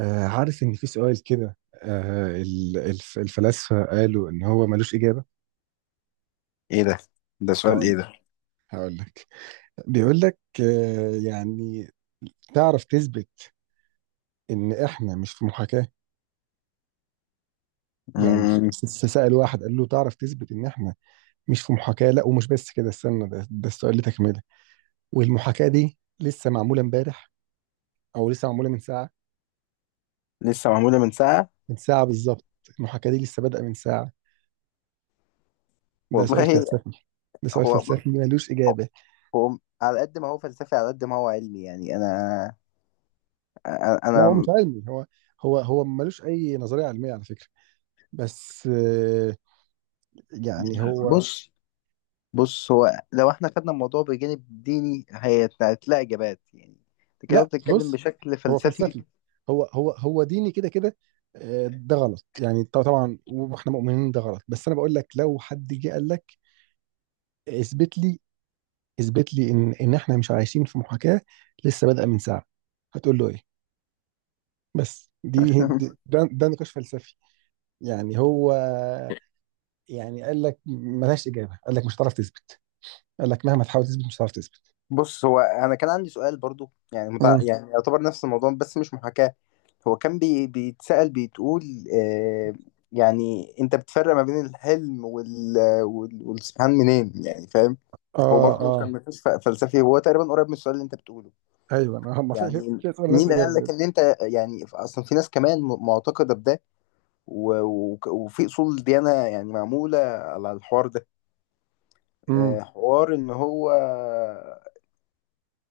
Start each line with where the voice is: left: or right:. right: عارف ان في سؤال كده. الفلاسفه قالوا ان هو ملوش اجابه.
left: ايه ده سؤال
right: هقول
left: ايه ده؟
right: هقول لك. بيقول لك يعني تعرف تثبت ان احنا مش في محاكاه. يعني
left: مم.
right: سأل واحد قال له: تعرف تثبت ان احنا مش في محاكاه؟ لا، ومش بس كده، استنى. ده السؤال اللي تكمله. والمحاكاه دي لسه معموله امبارح، او لسه معموله من ساعه.
left: لسه معمولة من ساعة.
right: من ساعه بالظبط. المحاكاه دي لسه بادئه من ساعه. ده سؤال
left: والله،
right: فلسفي. ده سؤال
left: هو
right: فلسفي ملوش اجابه.
left: هو على قد ما هو فلسفي على قد ما هو علمي. يعني انا انا
right: لا، هو
left: أنا-
right: مش علمي. هو ملوش اي نظريه علميه على فكره. بس، يعني هو.
left: بص بص هو لو احنا خدنا الموضوع بجانب ديني هتلاقي اجابات، يعني انت كده
right: لا،
left: بتتكلم
right: بص،
left: بشكل
right: هو
left: فلسفي.
right: فلسفي، هو ديني كده كده. ده غلط يعني، طبعا واحنا مؤمنين ده غلط، بس انا بقول لك لو حد جه قال لك: اثبت لي، اثبت لي ان احنا مش عايشين في محاكاه لسه بادئه من ساعه، هتقول له ايه؟ بس ده نقاش فلسفي. يعني هو، يعني قال لك ملهاش اجابه، قال لك مش هتعرف تثبت، قال لك مهما تحاول تثبت مش هتعرف تثبت.
left: بص، هو انا كان عندي سؤال برضو، يعني
right: مم.
left: يعني يعتبر نفس الموضوع بس مش محاكاة. هو كان بيتسأل، بتقول آه، يعني انت بتفرق ما بين الحلم والسبحان منين، يعني فاهم؟ هو
right: اه،
left: برضو
right: اه،
left: كان نقاش فلسفي، هو تقريبا قريب من السؤال اللي انت بتقوله.
right: ايوه، انا هم
left: يعني،
right: في اسئله ملهاش
left: مين
right: اجابه
left: قال لك
right: بجد.
left: ان انت، يعني اصلا في ناس كمان معتقده بده وفي اصول ديانه، يعني معموله على الحوار ده.
right: امم.
left: حوار ان هو،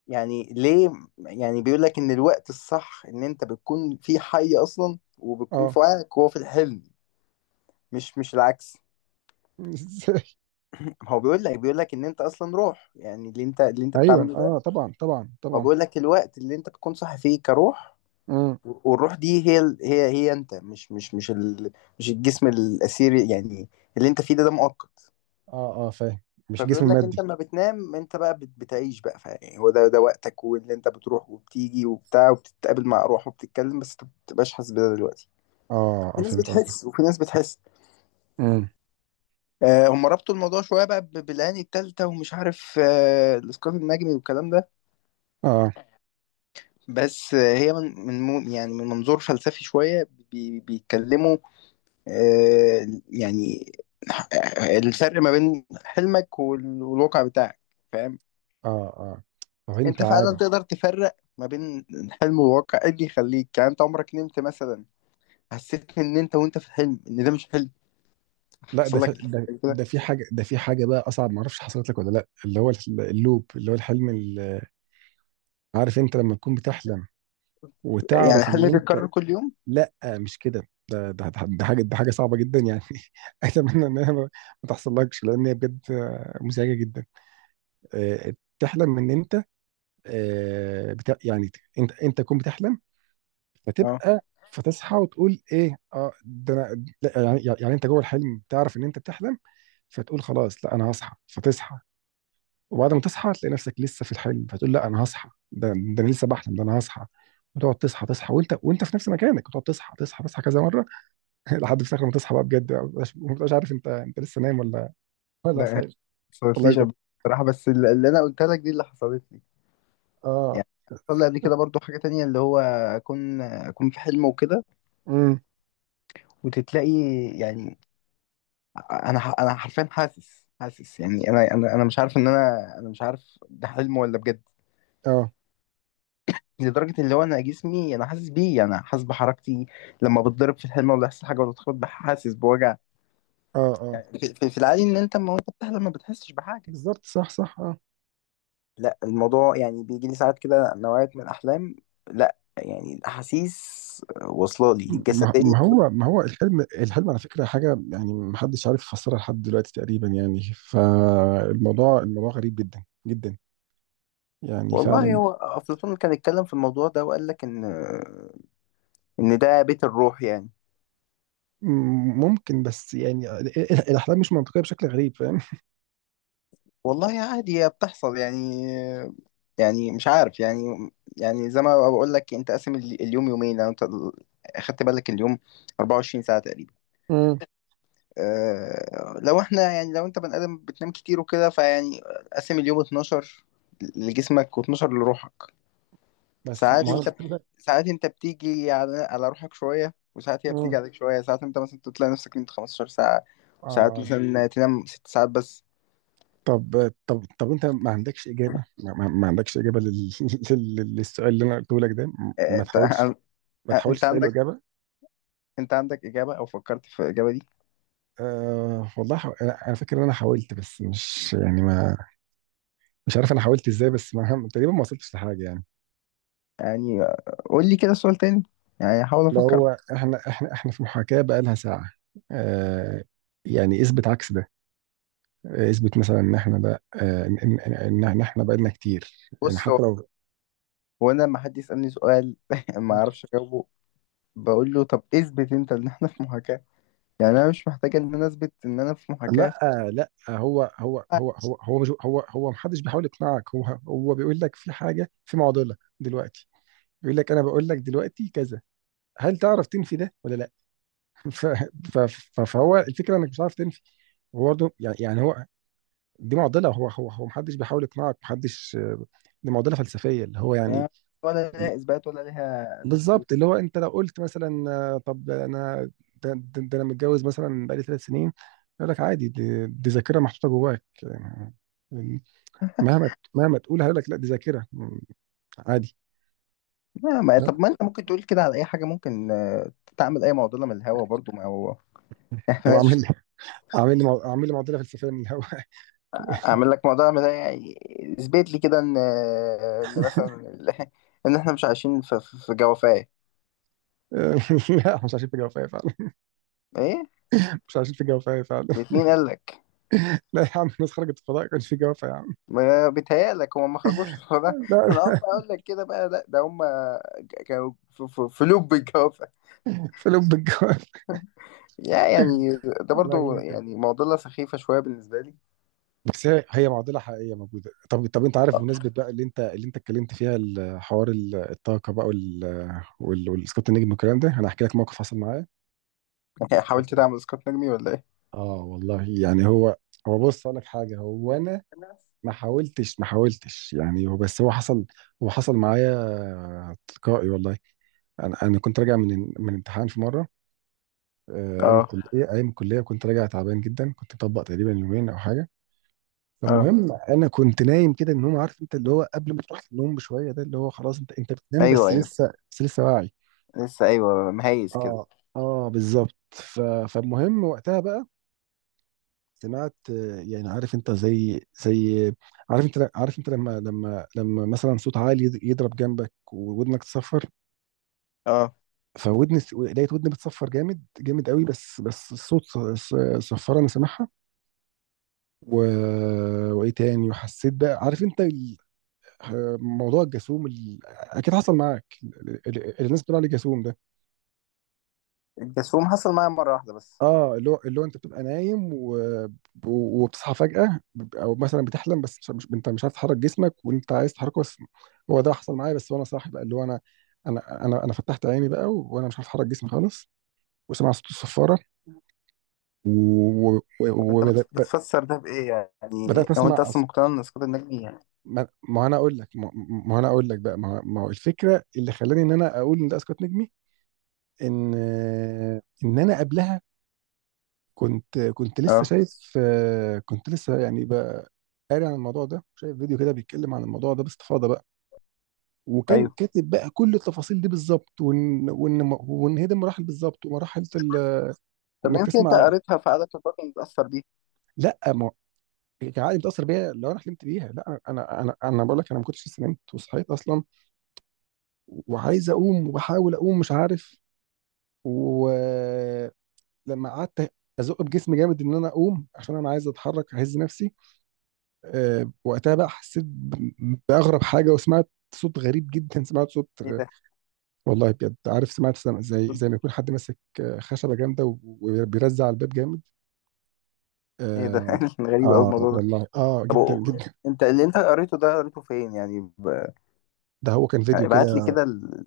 left: يعني ليه، يعني بيقول لك ان الوقت الصح ان انت بتكون في حي اصلا وبتكون
right: اه.
left: في وعيك وهو في الحلم، مش العكس.
right: ازاي؟
left: هو بيقول لك، بيقول لك ان انت اصلا روح، يعني اللي انت
right: ايوه،
left: بتعمله
right: اه،
left: ده.
right: طبعا طبعا
left: هو
right: طبعا.
left: بيقول لك الوقت اللي انت بتكون صاحي فيه كروح،
right: امم.
left: والروح دي هي ال- هي هي انت، مش الجسم الاثيري، يعني اللي انت فيه ده ده مؤقت.
right: اه، اه، فاهم. مش جسم
left: فبيقول لك انت
right: مادي.
left: لما بتنام انت بقى بتعيش بقى، فيعني هو ده ده وقتك، واللي انت بتروح وبتيجي وبتاع وبتتقابل مع ارواح وبتتكلم، بس انت ما بتبقاش حاسس بده دلوقتي.
right: اه،
left: في
right: اه،
left: ناس
right: فهمت قصدك.
left: بتحس وفي ناس بتحس.
right: امم.
left: آه، هم ربطوا الموضوع شويه بقى بالعين التالتة ومش عارف، الاسقاط النجمي والكلام ده.
right: اه،
left: بس هي يعني من منظور فلسفي شويه بيتكلموا. يعني الفرق ما بين حلمك والواقع بتاعك، فاهم؟
right: اه، اه. طب انت
left: انت فعلا
right: عارف؟
left: تقدر تفرق ما بين الحلم والواقع؟ ايه اللي يخليك، يعني انت عمرك نمت مثلا، حسيت ان انت وانت في الحلم ان ده مش حلم؟
right: لا،
left: حصل لك؟
right: ده في حاجه بقى اصعب، ما اعرفش حصلت لك ولا لا، اللي هو اللوب، اللي هو الحلم عارف انت لما تكون بتحلم
left: يعني
right: وتعرف ان
left: الحلم
right: انت...
left: بيتكرر كل يوم؟
right: لا، مش كده. ده حاجه صعبه جدا يعني. اتمنى انها ما تحصلكش، لان هي بجد مزعجه جدا. آه، تحلم ان انت... يعني، انت تكون بتحلم،
left: اه.
right: فتبقى، فتصحى وتقول: ايه، اه، ده انا. لا، يعني انت جوه الحلم تعرف ان انت بتحلم، فتقول: خلاص، لا، انا هصحى، فتصحى. وبعد ما تصحى تلاقي نفسك لسه في الحلم، فتقول: لا، انا هصحى، ده انا لسه بحلم، ده انا هصحى. وتقعد تصحى تصحى، وانت في نفس مكانك، وتقعد تصحى تصحى تصحى كذا مره. لحد في الاخر ما تصحى بقى بجد بقى، ما بتبقاش عارف، انت لسه نايم ولا، ولا
left: لا يعني، ما
right: صايم. والله
left: حصلتليش
right: بجد.
left: قبل كده بصراحة. بس اللي أنا قلت لك دي اللي حصلت لي.
right: اه.
left: يعني حصل لي قبل كده برضو حاجة تانية، اللي هو أكون في حلم وكده
right: امم.
left: وتتلاقي. يعني أنا أنا حرفيا حاسس، يعني أنا مش عارف إن أنا مش عارف ده حلم ولا بجد،
right: اه،
left: لدرجة اللي هو أنا جسمي أنا حاسس بيه. يعني أنا حاسس بحركتي لما بتضرب في الحلم ولا يحصل حاجة ولا تخبط، حاسس بوجع.
right: اه. اه
left: يعني في العادي إن أنت لما أنت بتحلم ما بتحسش بحاجة.
right: بالظبط، صح صح، اه.
left: لا، الموضوع يعني بيجي لي ساعات كده نوعية من الأحلام. لا يعني، الأحاسيس واصلة لي الجسدية.
right: ما هو الحلم. الحلم على فكره حاجه يعني، ما حدش عارف يفسرها لحد دلوقتي تقريبا يعني، فالموضوع، الموضوع غريب جدا جدا، يعني
left: والله
right: فعلا.
left: هو أفلاطون كان اتكلم في الموضوع ده وقال لك إن إن ده بيت الروح يعني.
right: مم، ممكن، بس يعني الاحلام مش منطقيه بشكل غريب، فاهم؟
left: والله عادي هي بتحصل يعني، يعني مش عارف يعني، يعني زي ما بقول لك، أنت قاسم اليوم يومين. لو أنت أخدت بالك، اليوم 24 ساعة تقريبا.
right: مم.
left: أه لو احنا، يعني لو انت بني ادم بتنام كتير وكده، فيعني قسم اليوم 12 لجسمك و12 لروحك.
right: بس
left: ساعات
right: ما هو
left: انت
right: المفروض
left: ساعات انت بتيجي على على روحك شويه وساعات هي بتيجي
right: مم.
left: عليك شويه. ساعات انت مثلا تلاقي نفسك نمت 15 ساعه، وساعات
right: اه.
left: مثلا تنام ست ساعات بس.
right: طب، انت ما عندكش اجابه؟ ما عندكش اجابه للسؤال اللي انا قلته لك ده؟
left: اه،
right: ما
left: انت
right: تحاولش، ما
left: انت
right: تحاولش تلاقي له
left: عندك
right: اجابه.
left: انت عندك اجابه او فكرت في الاجابه دي؟
right: أه والله، حو... انا أنا فاكر ان انا حاولت بس مش يعني ما، مش عارف انا حاولت ازاي، بس ما... تقريبا ما وصلتش لحاجه يعني.
left: يعني قول لي كده سؤال تاني، يعني احاول
right: اللي
left: افكر.
right: هو احنا، احنا في محاكاه بقى لها ساعه. أه، يعني اثبت عكس ده. اثبت مثلا ان احنا ده، ان إن احنا بقالنا كتير. يعني
left: بص، هو
right: حتى لو...
left: هو انا لما حد يسالني سؤال ما اعرفش اجاوبه، بقول له طب اثبت انت ان احنا في محاكاه. يعني انا مش محتاج ان انا اثبت ان انا في محاكاه.
right: لا، لا، هو مش، هو محدش بيحاول يقنعك، هو. هو بيقول لك في حاجه، في معضله دلوقتي. بيقول لك: انا بقول لك دلوقتي كذا، هل تعرف تنفي ده ولا لا؟ ف- ف- فهو الفكره انك مش عارف تنفي. هو برضه، يعني هو، دي معضله. هو محدش بيحاول يقنعك، محدش. دي معضله فلسفيه، اللي هو يعني.
left: يعني ولا ليها اثبات ولا ليها تفسير.
right: بالظبط، اللي هو انت لو قلت مثلا طب انا، ده انا متجوز مثلا بقالي 3 سنين، يقول لك: عادي، دي ذاكره محطوطه جواك. يعني مهما تقول هيقول لك: لا، دي ذاكره، عادي.
left: لا، ما
right: لا،
left: طب ما انت ممكن تقول كده على اي حاجه. ممكن تعمل اي معضله من الهوا برضو، ما هو.
right: طب
left: احنا مش-
right: اعمل لي معضله فلسفيه من الهواء.
left: اعمل لك معضله من الهوا يعني. اثبت لي كده ان مثلا ان احنا مش عايشين في جوافه.
right: لا، مش عايشين في جوافه فعلا.
left: ايه؟
right: مش عايشين في جوافه فعلا.
left: بيت مين قال لك؟
right: لا يا عم، الناس خرجت الفضاء، كانش في جوافه يا عم.
left: ما بيتهيألك هم ما خرجوش من ده.
right: لا،
left: ما انا
right: لا.
left: أقف اقول لك كده بقى، لا ده هم كانوا في لوب الجوافه،
right: في لب الجوافه.
left: يا يعني. ده
right: والله
left: برضو
right: ممكن.
left: يعني معضله سخيفه شويه بالنسبه لي.
right: بس هي معضله حقيقيه موجوده. طب، طب انت عارف، بمناسبه بقى اللي انت اتكلمت فيها حوار الطاقه بقى، والسكوت النجم والكلام ده، انا هحكي لك موقف حصل معايا.
left: حاولت تعمل اسقاط نجمي ولا ايه؟
right: اه والله، يعني هو، هو بص، اقول لك حاجه. هو انا ما حاولتش يعني، هو بس هو حصل، هو حصل معايا تلقائي والله. انا كنت راجع من امتحان في مره، آه، ايام
left: اه
right: الكليه، كنت راجع تعبان جدا، كنت مطبق تقريبا يومين او حاجه.
left: اه.
right: فالمهم، انا كنت نايم كده، ان هم، عارف انت اللي هو قبل ما تروح النوم بشويه، ده اللي هو خلاص، انت بتنام،
left: ايوه ايوه،
right: بس لسه واعي.
left: لسه، ايوه، مهيز كده.
right: اه، اه، بالظبط. فالمهم وقتها بقى سمعت يعني عارف انت، زي، عارف انت لما مثلا صوت عالي يضرب جنبك وودنك تصفر،
left: اه.
right: فودني لقيت ودني بتصفر جامد جامد قوي، بس الصوت صفر، انا سامعها. و... وايه تاني، وحسيت بقى، عارف انت موضوع الجاسوم، اكيد حصل معاك، اللي الناس بتقول عليه جاسوم ده.
left: الجاسوم حصل معايا مرة واحدة بس.
right: اه، اللي هو انت بتبقى نايم وبتصحى فجأة، او مثلا بتحلم بس مش... مش... انت مش عارف تحرك جسمك وانت عايز تحركه، بس هو ده حصل معايا، بس وانا صاحي بقى، اللي هو انا، انا فتحت عيني بقى وانا مش عارف احرك جسمي خالص، وسمع صوت الصفارة، وبدأت و...
left: طب
right: و...
left: انت
right: وبدأت- ب-
left: بتفسر ده بإيه؟ يعني
right: بدأت
left: هو انت
right: اسمع
left: اصلا مقتنع ان اسقاط النجم يعني؟
right: ما انا اقول لك ما انا اقول لك بقى، ما هو الفكرة اللي خلاني ان انا اقول ان ده اسقاط نجمي، ان انا قبلها كنت لسه
left: اه
right: شايف، كنت لسه يعني قاري عن الموضوع ده، شايف فيديو كده بيتكلم عن الموضوع ده باستفاضه بقى، وكان
left: ايوه.
right: كاتب بقى كل التفاصيل دي بالظبط، وان وان هي دي المراحل بالظبط، ومراحل
left: طب
right: انك
left: يمكن انت
right: تسمع.
left: قريتها في عادات الباطن متأثر بيه؟
right: لا، ما هو العقل متاثر بيها لو انا حلمت بيها. لا، انا بقول لك: انا ما كنتش لسه نمت وصحيت اصلا، وعايز اقوم وبحاول اقوم، مش عارف. ولما قعدت ازق بجسمي جامد ان انا اقوم، عشان انا عايز اتحرك اهز نفسي، أه وقتها بقى حسيت باغرب حاجه، وسمعت صوت غريب جدا، سمعت صوت.
left: ايه ده؟
right: والله بجد، عارف، سمعت زي ما يكون حد ماسك خشبه جامده وبيرزع على الباب جامد.
left: ايه ده؟
right: اه.
left: غريب قوي
right: آه
left: الموضوع ده.
right: والله، اه
left: طب
right: جدا جدا.
left: انت اللي انت قريته ده قريته فين؟ يعني
right: ده هو كان
left: يعني
right: فيديو
left: ابعت لي
right: كده،
left: كده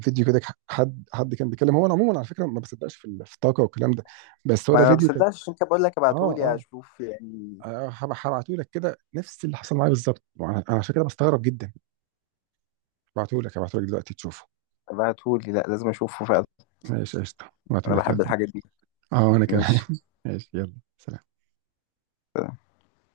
right: فيديو كده، حد كان بيتكلم. هو انا عموما على فكره ما بصدقش في في الطاقه والكلام ده، بس هو
left: ما
right: ده
left: انا ما
right: فيديو كان.
left: بصدقش، عشان كده بقول لك
right: اه،
left: ابعته لي
right: اه.
left: اشوف يعني.
right: هبعته لك كده نفس اللي حصل معايا بالظبط، انا عشان كده بستغرب جدا. هبعته لك دلوقتي تشوفه.
left: ابعته لي، لا لازم اشوفه فعلا.
right: ماشي قشطه، هبعته
left: انا
right: لك،
left: بحب
right: يلا.
left: الحاجات دي.
right: اه وانا كمان.
left: ماشي.
right: ماشي، يلا سلام.